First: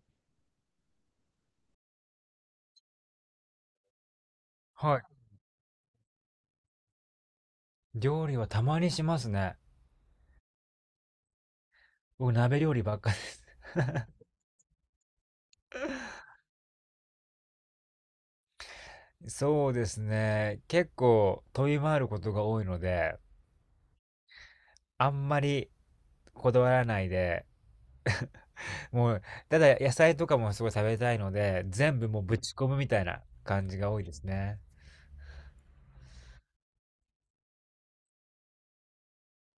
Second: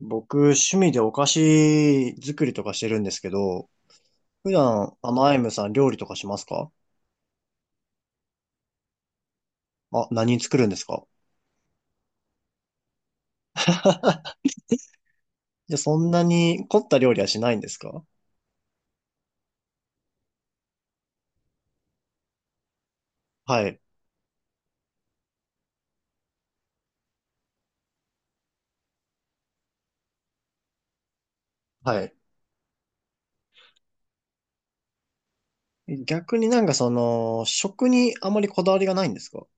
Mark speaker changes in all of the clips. Speaker 1: 僕、趣味でお菓子作りとかしてるんですけど、普段、
Speaker 2: は
Speaker 1: アイムさん料理とかしますか？
Speaker 2: い。料理はたまにしますね。
Speaker 1: あ、何作るんですか？
Speaker 2: 僕、鍋料理ばっかです。
Speaker 1: じゃあ そんなに凝った料理はしないんですか？
Speaker 2: そうですね。結構飛び回ることが多いので、
Speaker 1: はい。
Speaker 2: あんまりこだわらないで、もう、ただ野菜とかもすごい食べたいので、全
Speaker 1: は
Speaker 2: 部
Speaker 1: い。
Speaker 2: もうぶち込むみたいな感じが多いですね。
Speaker 1: 逆になんかその、食にあまりこだわりがないんですか？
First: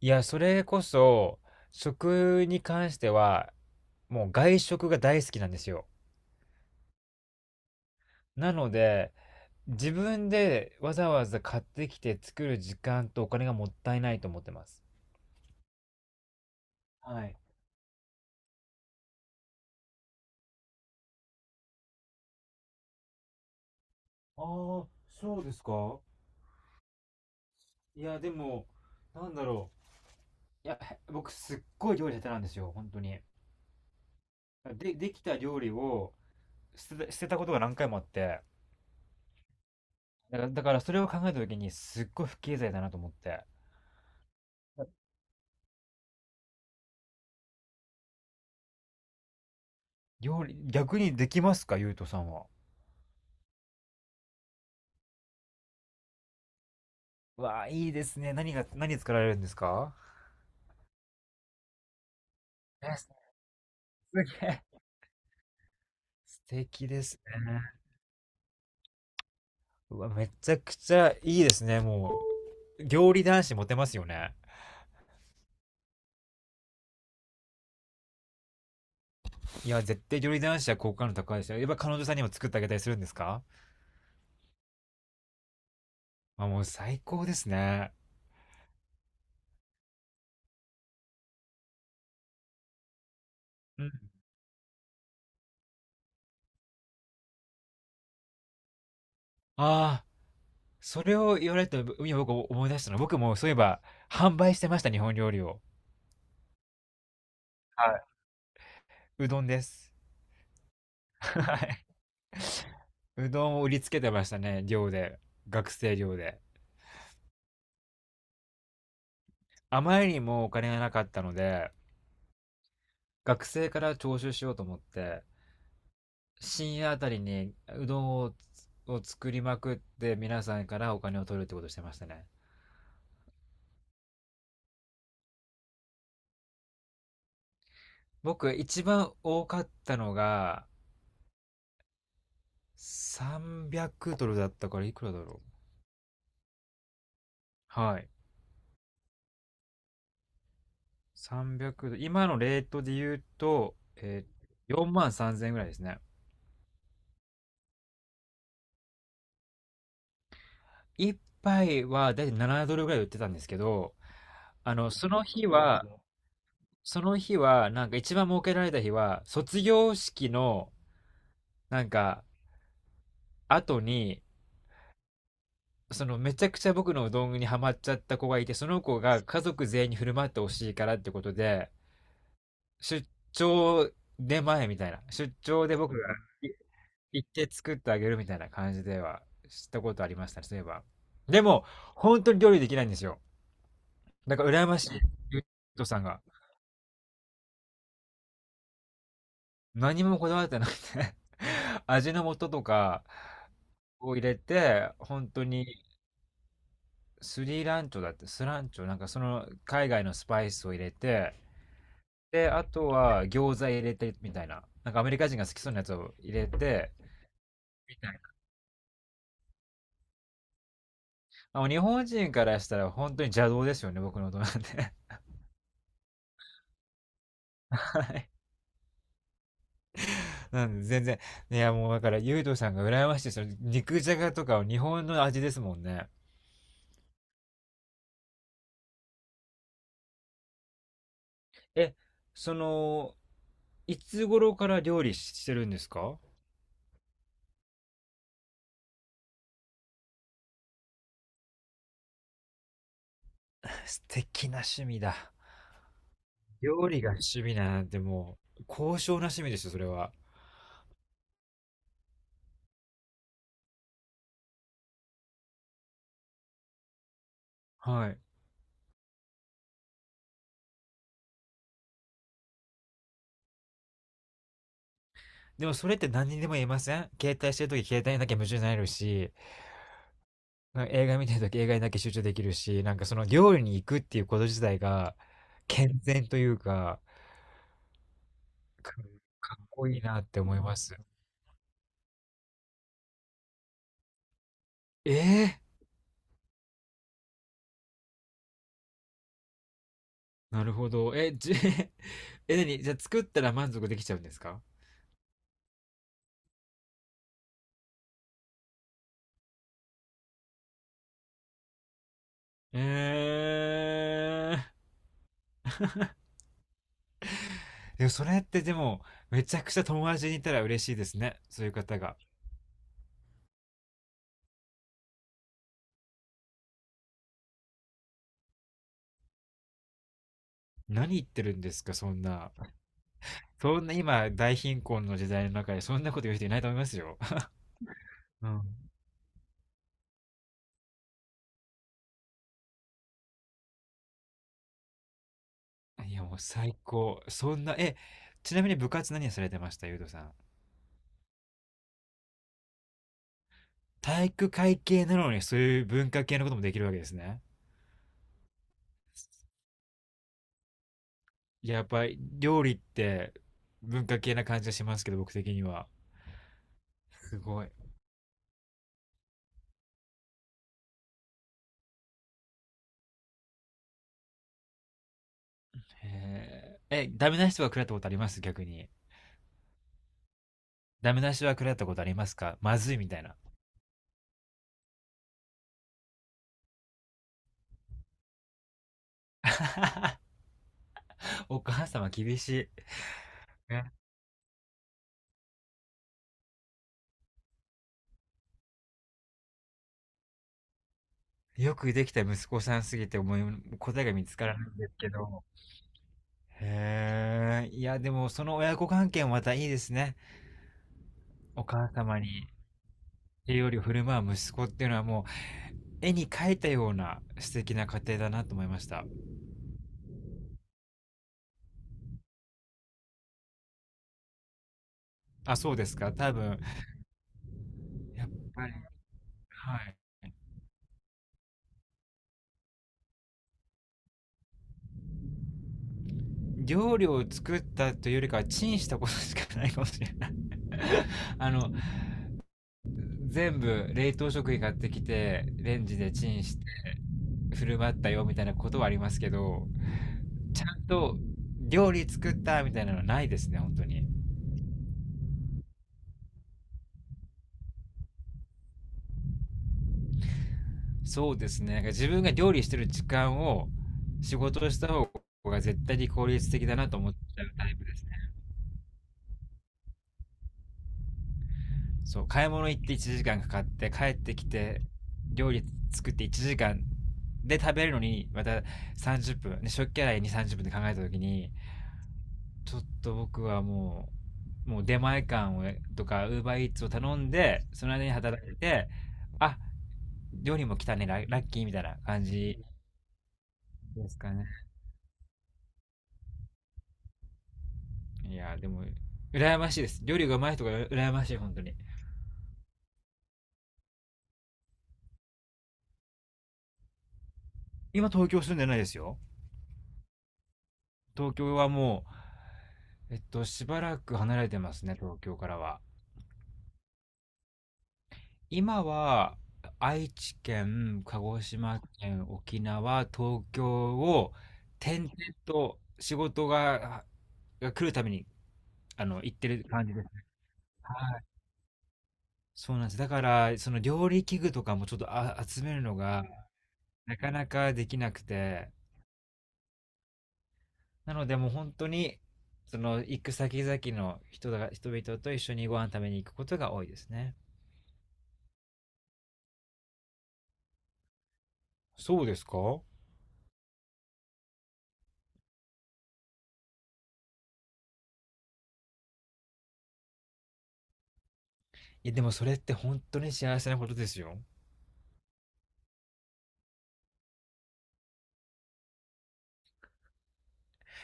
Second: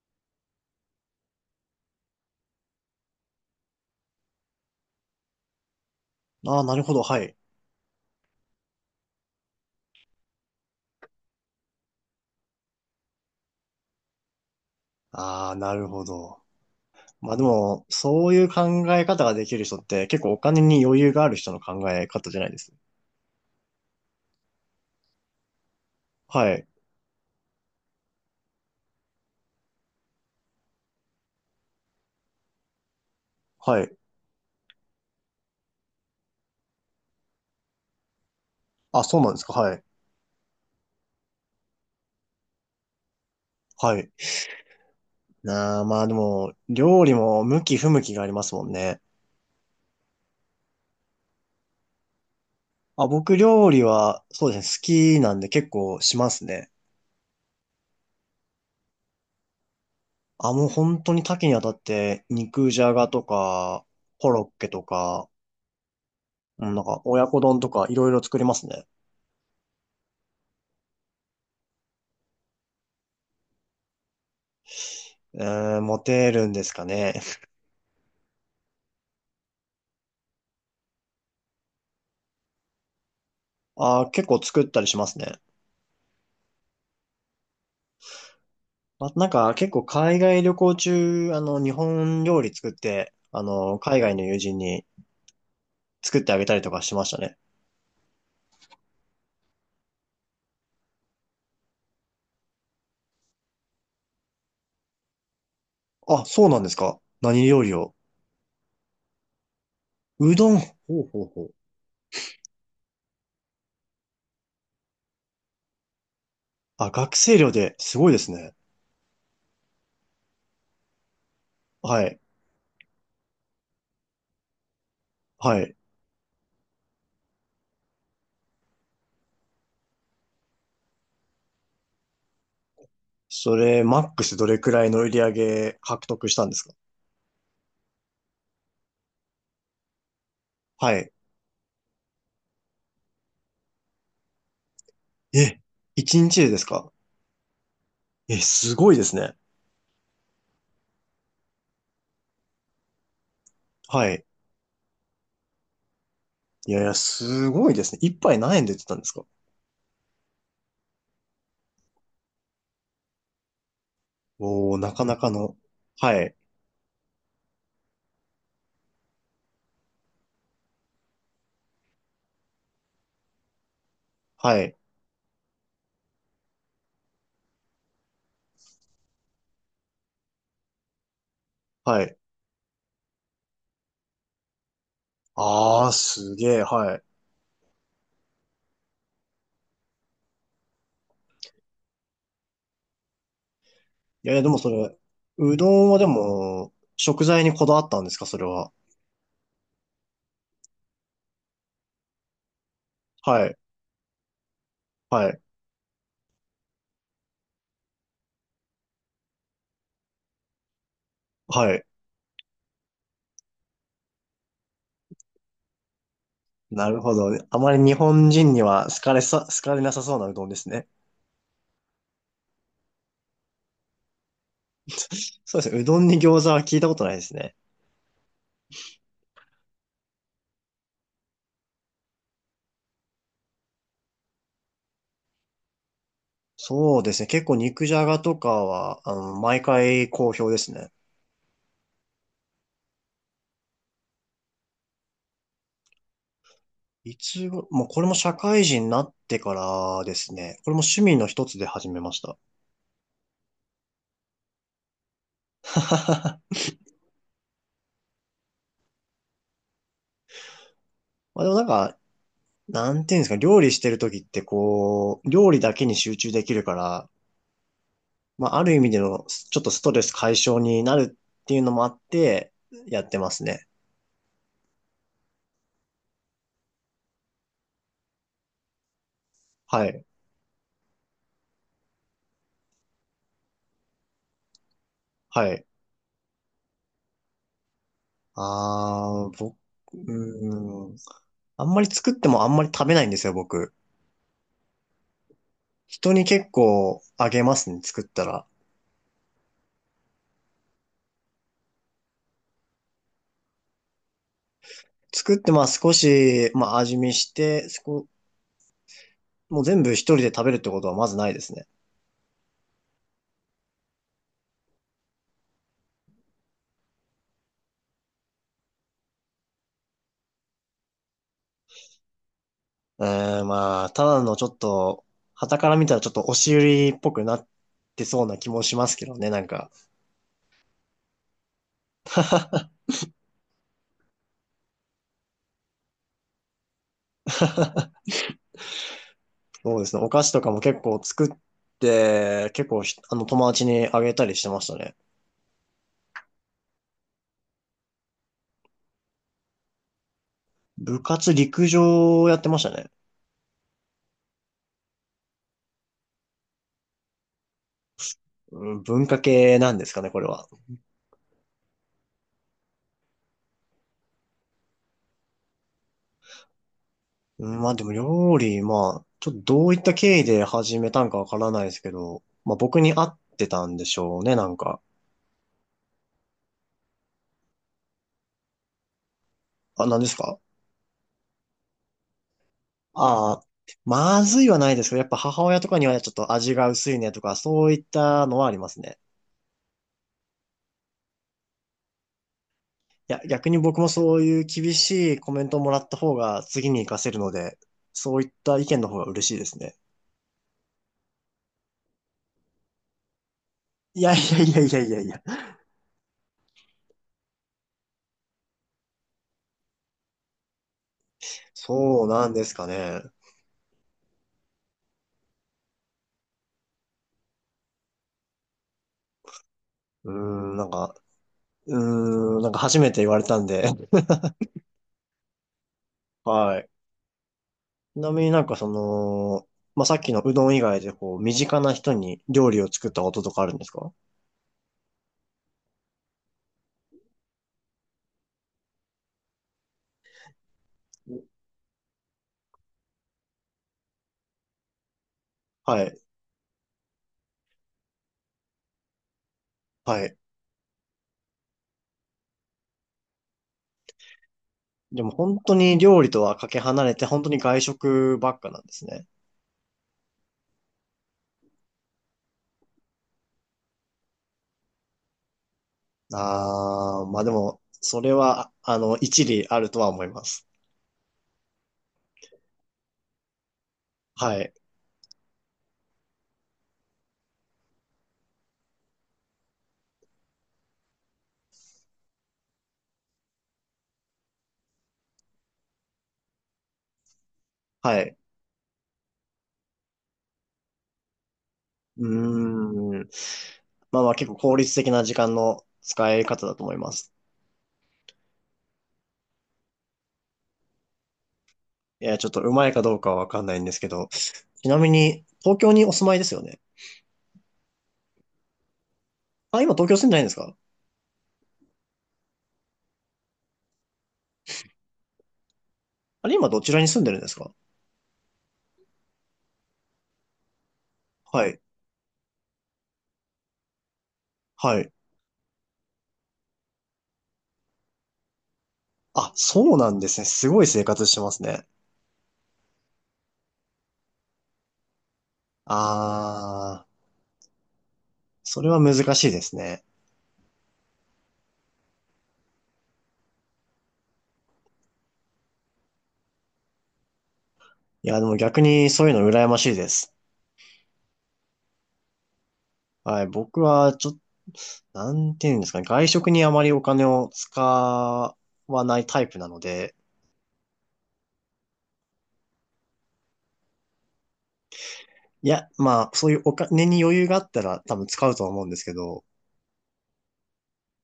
Speaker 2: いや、それこそ、食に関しては、もう外食が大好きなんですよ。
Speaker 1: ああー、なるほど。はい。
Speaker 2: なので、自分でわざわざ買ってきて作る時間とお金がもったいないと思ってます。
Speaker 1: ああ、なるほど。
Speaker 2: は
Speaker 1: まあ
Speaker 2: い。
Speaker 1: でも、そういう考え方ができる人って結構お金に余裕がある人の考え方じゃないです。
Speaker 2: ああ、そうですか？
Speaker 1: はい。
Speaker 2: いや、でも、なんだろう。いや、僕すっごい料理下手なんですよ、本当に。
Speaker 1: はい。
Speaker 2: で、できた料理を捨てたことが何回もあって、
Speaker 1: あ、そうなんですか。はい。
Speaker 2: だからそれを考えた時にすっごい不経済だなと思って。
Speaker 1: はい。なあ、まあでも、料理も向き不向きがありますもんね。
Speaker 2: 料理、逆にできますか、ゆうとさんは。
Speaker 1: あ、僕料理は、そうですね、好きなんで結構しますね。
Speaker 2: わあ、いいですね。何が、何作られるんですか？
Speaker 1: あ、もう本当に多岐にわたって、肉じゃ
Speaker 2: え、
Speaker 1: が
Speaker 2: す
Speaker 1: とか、
Speaker 2: げ
Speaker 1: コロッ
Speaker 2: え。
Speaker 1: ケとか、
Speaker 2: 素
Speaker 1: うんなん
Speaker 2: 敵で
Speaker 1: か
Speaker 2: す
Speaker 1: 親子丼と
Speaker 2: ね。
Speaker 1: かいろいろ作りますね。
Speaker 2: うわ、めちゃくちゃいいですね。もう、料理男子モテますよね。
Speaker 1: えー、モテるんですかね。
Speaker 2: いや、絶対料理男子は好感度高いですよ。やっぱ彼女さんにも作ってあげたりするんですか？
Speaker 1: あ、結構作ったりしますね。
Speaker 2: まあ、もう最高ですね。
Speaker 1: あ、なんか結構海外旅行中、日本料理作って、
Speaker 2: うん。
Speaker 1: 海外の友人に作ってあげたりとかしましたね。
Speaker 2: ああ、それを言われたら、今僕思い出したのは、僕もそういえば、販売してました、日本料理を。
Speaker 1: あ、そうなんですか。何料理を。
Speaker 2: はい。うどんです。
Speaker 1: うどん。ほうほう
Speaker 2: は
Speaker 1: ほう。
Speaker 2: い。うどんを売りつけてましたね、寮で。学生寮で。
Speaker 1: あ、学生寮ですごいですね。
Speaker 2: あまりにもお金がなかったので、
Speaker 1: はい。
Speaker 2: 学生から徴収しようと思って、
Speaker 1: はい。
Speaker 2: 深夜あたりにうどんを作りまくって皆さんからお金を取るってことをしてましたね。
Speaker 1: それ、マックスどれくらいの売り上げ獲得したんですか？
Speaker 2: 僕一番多かったのが
Speaker 1: はい。
Speaker 2: 300ドルだったから、いくらだろう。
Speaker 1: え、1日でですか？
Speaker 2: はい。
Speaker 1: え、すごいですね。
Speaker 2: 300ドル。今のレートで言うと、
Speaker 1: はい。
Speaker 2: 4万3000円ぐらいですね。
Speaker 1: いやいや、すごいですね。一杯何円で売ってたんですか？
Speaker 2: 一杯はだいたい7ドルぐらい売ってたんですけど、
Speaker 1: おー、なか
Speaker 2: そ
Speaker 1: な
Speaker 2: の
Speaker 1: か
Speaker 2: 日
Speaker 1: の。
Speaker 2: は、
Speaker 1: はい。
Speaker 2: その日は、なんか一番儲けられた日は、卒業式の、なんか、後に、
Speaker 1: はい。
Speaker 2: そのめちゃくちゃ僕のうどんにハマっちゃった子がいて、その子が家族全員に振る舞ってほしいからってことで、
Speaker 1: はい。
Speaker 2: 出張出前みたいな。出張で
Speaker 1: あー、
Speaker 2: 僕が
Speaker 1: す
Speaker 2: い
Speaker 1: げえ。はい。
Speaker 2: 行って作ってあげるみたいな感じではしたことありましたね、そういえば。でも、本当に料理できないんですよ。
Speaker 1: いやい
Speaker 2: だ
Speaker 1: や、
Speaker 2: か
Speaker 1: で
Speaker 2: ら
Speaker 1: も
Speaker 2: 羨
Speaker 1: そ
Speaker 2: まし
Speaker 1: れ、
Speaker 2: い、ゆう
Speaker 1: うど
Speaker 2: と
Speaker 1: んは
Speaker 2: さん
Speaker 1: で
Speaker 2: が。
Speaker 1: も、食材にこだわったんですかそれは。
Speaker 2: 何もこだわってなくて 味の素とか
Speaker 1: はい。
Speaker 2: を入れて、
Speaker 1: は
Speaker 2: 本
Speaker 1: い。
Speaker 2: 当にスランチョ、なんかその海外のスパイスを入れて、
Speaker 1: はい。
Speaker 2: で、あとは餃子入れてみたいな。なんかアメリカ人が好きそうなやつを入れ
Speaker 1: な
Speaker 2: て、
Speaker 1: るほど。あまり日本人には好かれさ、好かれなさそうなうどんですね。
Speaker 2: まあもう日本人からしたら本当に邪道ですよね、僕の音なんで。
Speaker 1: そうですね。うどんに餃子は聞いたことないですね。
Speaker 2: なんで全然。いや、もうだから、ゆうとさんが羨ましいですよ。肉じゃがとかは日本の味ですもんね。
Speaker 1: そうですね。結構肉じゃがとかは、毎回好評ですね。
Speaker 2: え、その、いつ頃から料理してるんですか？
Speaker 1: いつご、もうこれも社会人になってからですね。これも趣味の一つで始めました。
Speaker 2: 素敵な趣味だ。料理が趣味なんてもう、高尚な趣味ですよ、それは。
Speaker 1: まあでもなんか、なんていうんですか、料理してる時ってこう、料理だけに集中できるから、
Speaker 2: はい。
Speaker 1: まあある意味でのちょっとストレス解消になるっていうのもあって、やってますね。
Speaker 2: でもそれって何にでも言えません？携帯してるとき携帯なきゃ夢中になれるし、
Speaker 1: はい。
Speaker 2: なんか映画見てるとき映画にだけ集中できるし、なんかその料理に行くっていうこと自体が、
Speaker 1: はい。
Speaker 2: 健全というか、か
Speaker 1: ああ、僕、
Speaker 2: かっこいい
Speaker 1: う
Speaker 2: なって思いま
Speaker 1: ーん。
Speaker 2: す。
Speaker 1: あんまり作ってもあんまり食べないんですよ、僕。
Speaker 2: ええ、
Speaker 1: 人に結構あげますね、作ったら。
Speaker 2: なるほど。え、じ、え、何？じゃあ作ったら満足できちゃうんですか？
Speaker 1: 作って、まあ少し、まあ味見して、そこ、もう全部一人で食べるってことはまずないですね。
Speaker 2: えー、でもそれってでも、めちゃくちゃ友達にいたら嬉しいですね、そういう方が。
Speaker 1: うーん、まあ、ただのちょっと、傍から見たらちょっと押し売りっぽくなってそうな気もしますけどね、なんか。
Speaker 2: 何言ってるんですか、そんな。そんな今、大貧困の時代の中で、そんなこと言う人いないと思いますよ。うん。
Speaker 1: そうですね、お菓子とかも結構作って、結構ひ、友達にあげたりしてましたね。
Speaker 2: いや、もう最高。そんな、え、ちなみに部活何されてました、ゆうとさん。
Speaker 1: 部活陸上やってましたね。
Speaker 2: 体育会系なのにそういう文化系のこともできるわけですね。
Speaker 1: うん文化系なんですかね、これは。
Speaker 2: いや、やっぱり料理って文化系な感じがしますけど、僕的には。す
Speaker 1: うん
Speaker 2: ごい。
Speaker 1: まあでも料理、まあ、ちょっとどういった経緯で始めたんかわからないですけど、まあ僕に合ってたんでしょうね、なんか。
Speaker 2: へえ。え、ダメな人はか食らったことあります、逆に。
Speaker 1: あ、何ですか？
Speaker 2: ダメな人は食らったことありますか、まずいみたい
Speaker 1: あ
Speaker 2: な。
Speaker 1: あー、まずいはないですけど、やっぱ母親とかにはちょっと味が薄いねとか、そういったのはありますね。
Speaker 2: お母様厳し
Speaker 1: いや、逆に
Speaker 2: い。
Speaker 1: 僕も
Speaker 2: ね。
Speaker 1: そういう厳しいコメントをもらった方が次に活かせるので、そういった意見の方が嬉しいですね。
Speaker 2: よくできた息子さんすぎてもう答
Speaker 1: い
Speaker 2: えが
Speaker 1: やい
Speaker 2: 見つ
Speaker 1: や
Speaker 2: か
Speaker 1: い
Speaker 2: ら
Speaker 1: や
Speaker 2: な
Speaker 1: い
Speaker 2: いん
Speaker 1: や
Speaker 2: で
Speaker 1: い
Speaker 2: す
Speaker 1: やい
Speaker 2: け
Speaker 1: や。
Speaker 2: ど。へえ。いや、でもその親子関係もまたいいですね。お母
Speaker 1: そう
Speaker 2: 様
Speaker 1: なんで
Speaker 2: に
Speaker 1: すかね。
Speaker 2: 栄養料振る舞う息子っていうのは、もう絵に描いたような素敵な家庭だなと思いました。
Speaker 1: うーん、なんか、うーん、なんか初めて言われたんで、
Speaker 2: あ、そうですか。多
Speaker 1: は
Speaker 2: 分、
Speaker 1: い。ちなみ
Speaker 2: やっ
Speaker 1: になんか
Speaker 2: ぱ
Speaker 1: そ
Speaker 2: り、
Speaker 1: の、
Speaker 2: は
Speaker 1: まあ、さ
Speaker 2: い。
Speaker 1: っきのうどん以外でこう、身近な人に料理を作ったこととかあるんですか？
Speaker 2: 料理を作ったというよりかはチンしたことしかないかもしれない。 あの、全部冷凍食品買ってきて、レ
Speaker 1: は
Speaker 2: ンジ
Speaker 1: い、
Speaker 2: でチンして振る舞ったよみたいなことはありますけど、
Speaker 1: はい。
Speaker 2: ちゃんと料理作ったみたいなのはないですね、本当に。
Speaker 1: でも本当に料理とはかけ離れて、本当に外食ばっかなんですね。
Speaker 2: そうですね。なんか自分が料理してる時間を仕事をした方が絶対に効率的だなと
Speaker 1: ああ
Speaker 2: 思っち
Speaker 1: まあで
Speaker 2: ゃう
Speaker 1: も、
Speaker 2: タイプで
Speaker 1: そ
Speaker 2: す
Speaker 1: れ
Speaker 2: ね。
Speaker 1: は、一理あるとは思います。
Speaker 2: そう、買い物行って1時間かかって帰って
Speaker 1: は
Speaker 2: き
Speaker 1: い、
Speaker 2: て、料理作って1時間で食べるのにまた30分、ね、食器洗いに30分で考えた時に、ちょっと僕はもう、もう出前館とか Uber Eats を頼んでその
Speaker 1: は
Speaker 2: 間に
Speaker 1: い。
Speaker 2: 働いて、あ、料理も来たね、ラッキーみたいな
Speaker 1: う
Speaker 2: 感じ
Speaker 1: ーん。まあ
Speaker 2: で
Speaker 1: まあ
Speaker 2: す
Speaker 1: 結
Speaker 2: か
Speaker 1: 構
Speaker 2: ね？
Speaker 1: 効率的な時間の使い方だと思います。
Speaker 2: いやーでも羨ましいです。料理がうまい人が羨ましい、本当に。
Speaker 1: いや、ちょっとうまいかどうかはわかんないんですけど、ちなみに、東京にお住まいですよね。
Speaker 2: 今東京住んでないですよ。
Speaker 1: あ、今東京住んでないんですか？
Speaker 2: 東京はもうしばらく離れてますね、東京からは。
Speaker 1: あれ、今どちらに住んでるんですか？
Speaker 2: 今は愛知県、鹿児
Speaker 1: はい。
Speaker 2: 島県、沖縄、東京を
Speaker 1: はい。
Speaker 2: 転々と、仕事が来るために、あの、
Speaker 1: あ、
Speaker 2: 行ってる
Speaker 1: そう
Speaker 2: 感
Speaker 1: な
Speaker 2: じ
Speaker 1: ん
Speaker 2: です。
Speaker 1: ですね。すごい生活し
Speaker 2: は
Speaker 1: て
Speaker 2: い、
Speaker 1: ますね。
Speaker 2: そうなんです。だから、その料理器具とかもちょっと集めるのが、
Speaker 1: あー、
Speaker 2: なかなかできなく
Speaker 1: そ
Speaker 2: て、
Speaker 1: れは難しいですね。
Speaker 2: なのでもう本当に、その行く先々の人々と一緒にご飯食べに行くことが多いですね。
Speaker 1: いや、でも逆にそういうの羨ましいです。
Speaker 2: そうですか？
Speaker 1: はい。僕は、ちょっと、なんていうんですかね。外食にあまりお金を使わないタイプなので、
Speaker 2: いやでもそれって本当に幸せなことですよ。
Speaker 1: いや、まあ、そういうお金に余裕があったら多分使うとは思うんですけど、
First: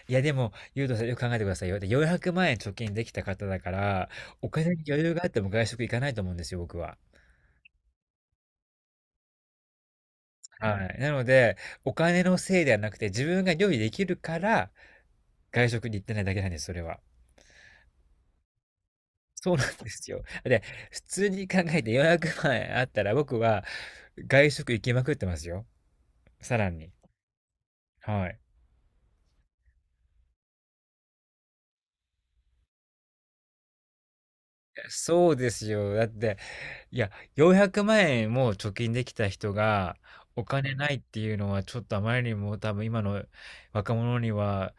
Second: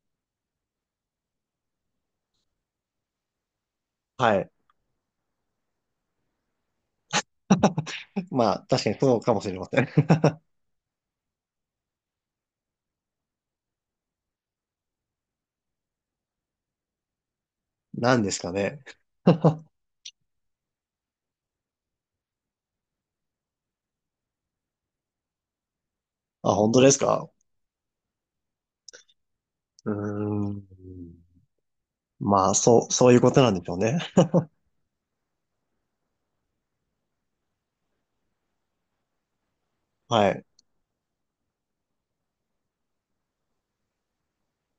Speaker 2: いやでも、ゆうとさんよく考えてくださいよ。で、400万円貯金できた方だから、
Speaker 1: は
Speaker 2: お
Speaker 1: い。
Speaker 2: 金に余裕があっても外食行かないと思うんですよ、僕は。
Speaker 1: まあ、確かにそうかもしれません。
Speaker 2: はい。なので、お金のせいではなくて、自分が料理できるから、外食に行ってないだけなんです、それは。
Speaker 1: なんですかね。
Speaker 2: そうな んですよ。で、普通に考えて400万あったら僕は外食行きまくってますよ。
Speaker 1: あ、
Speaker 2: さら
Speaker 1: 本当で
Speaker 2: に。
Speaker 1: すか？
Speaker 2: はい。
Speaker 1: うーん。まあ、そう、そういうことなんでしょうね。
Speaker 2: そうですよ。だって、いや、400万円も貯金できた人が
Speaker 1: はい。
Speaker 2: お金ないっていうのは、ちょっとあまりにも多分今の若者には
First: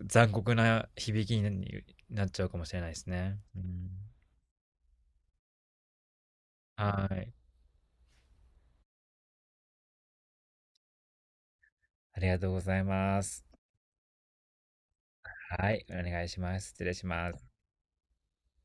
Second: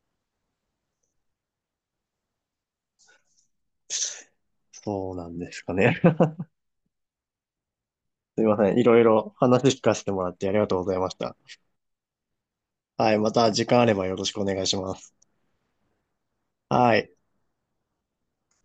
Speaker 2: 残酷な響きになっちゃうかもしれないですね。うん、
Speaker 1: そうなんですかね。
Speaker 2: はい。
Speaker 1: すいません。いろいろ話聞かせてもらってありがとうございました。
Speaker 2: ありがとうござい
Speaker 1: はい。
Speaker 2: ま
Speaker 1: ま
Speaker 2: す。
Speaker 1: た時間あればよろしくお願いします。
Speaker 2: はい。お願いします。失礼
Speaker 1: は
Speaker 2: し
Speaker 1: い。
Speaker 2: ます。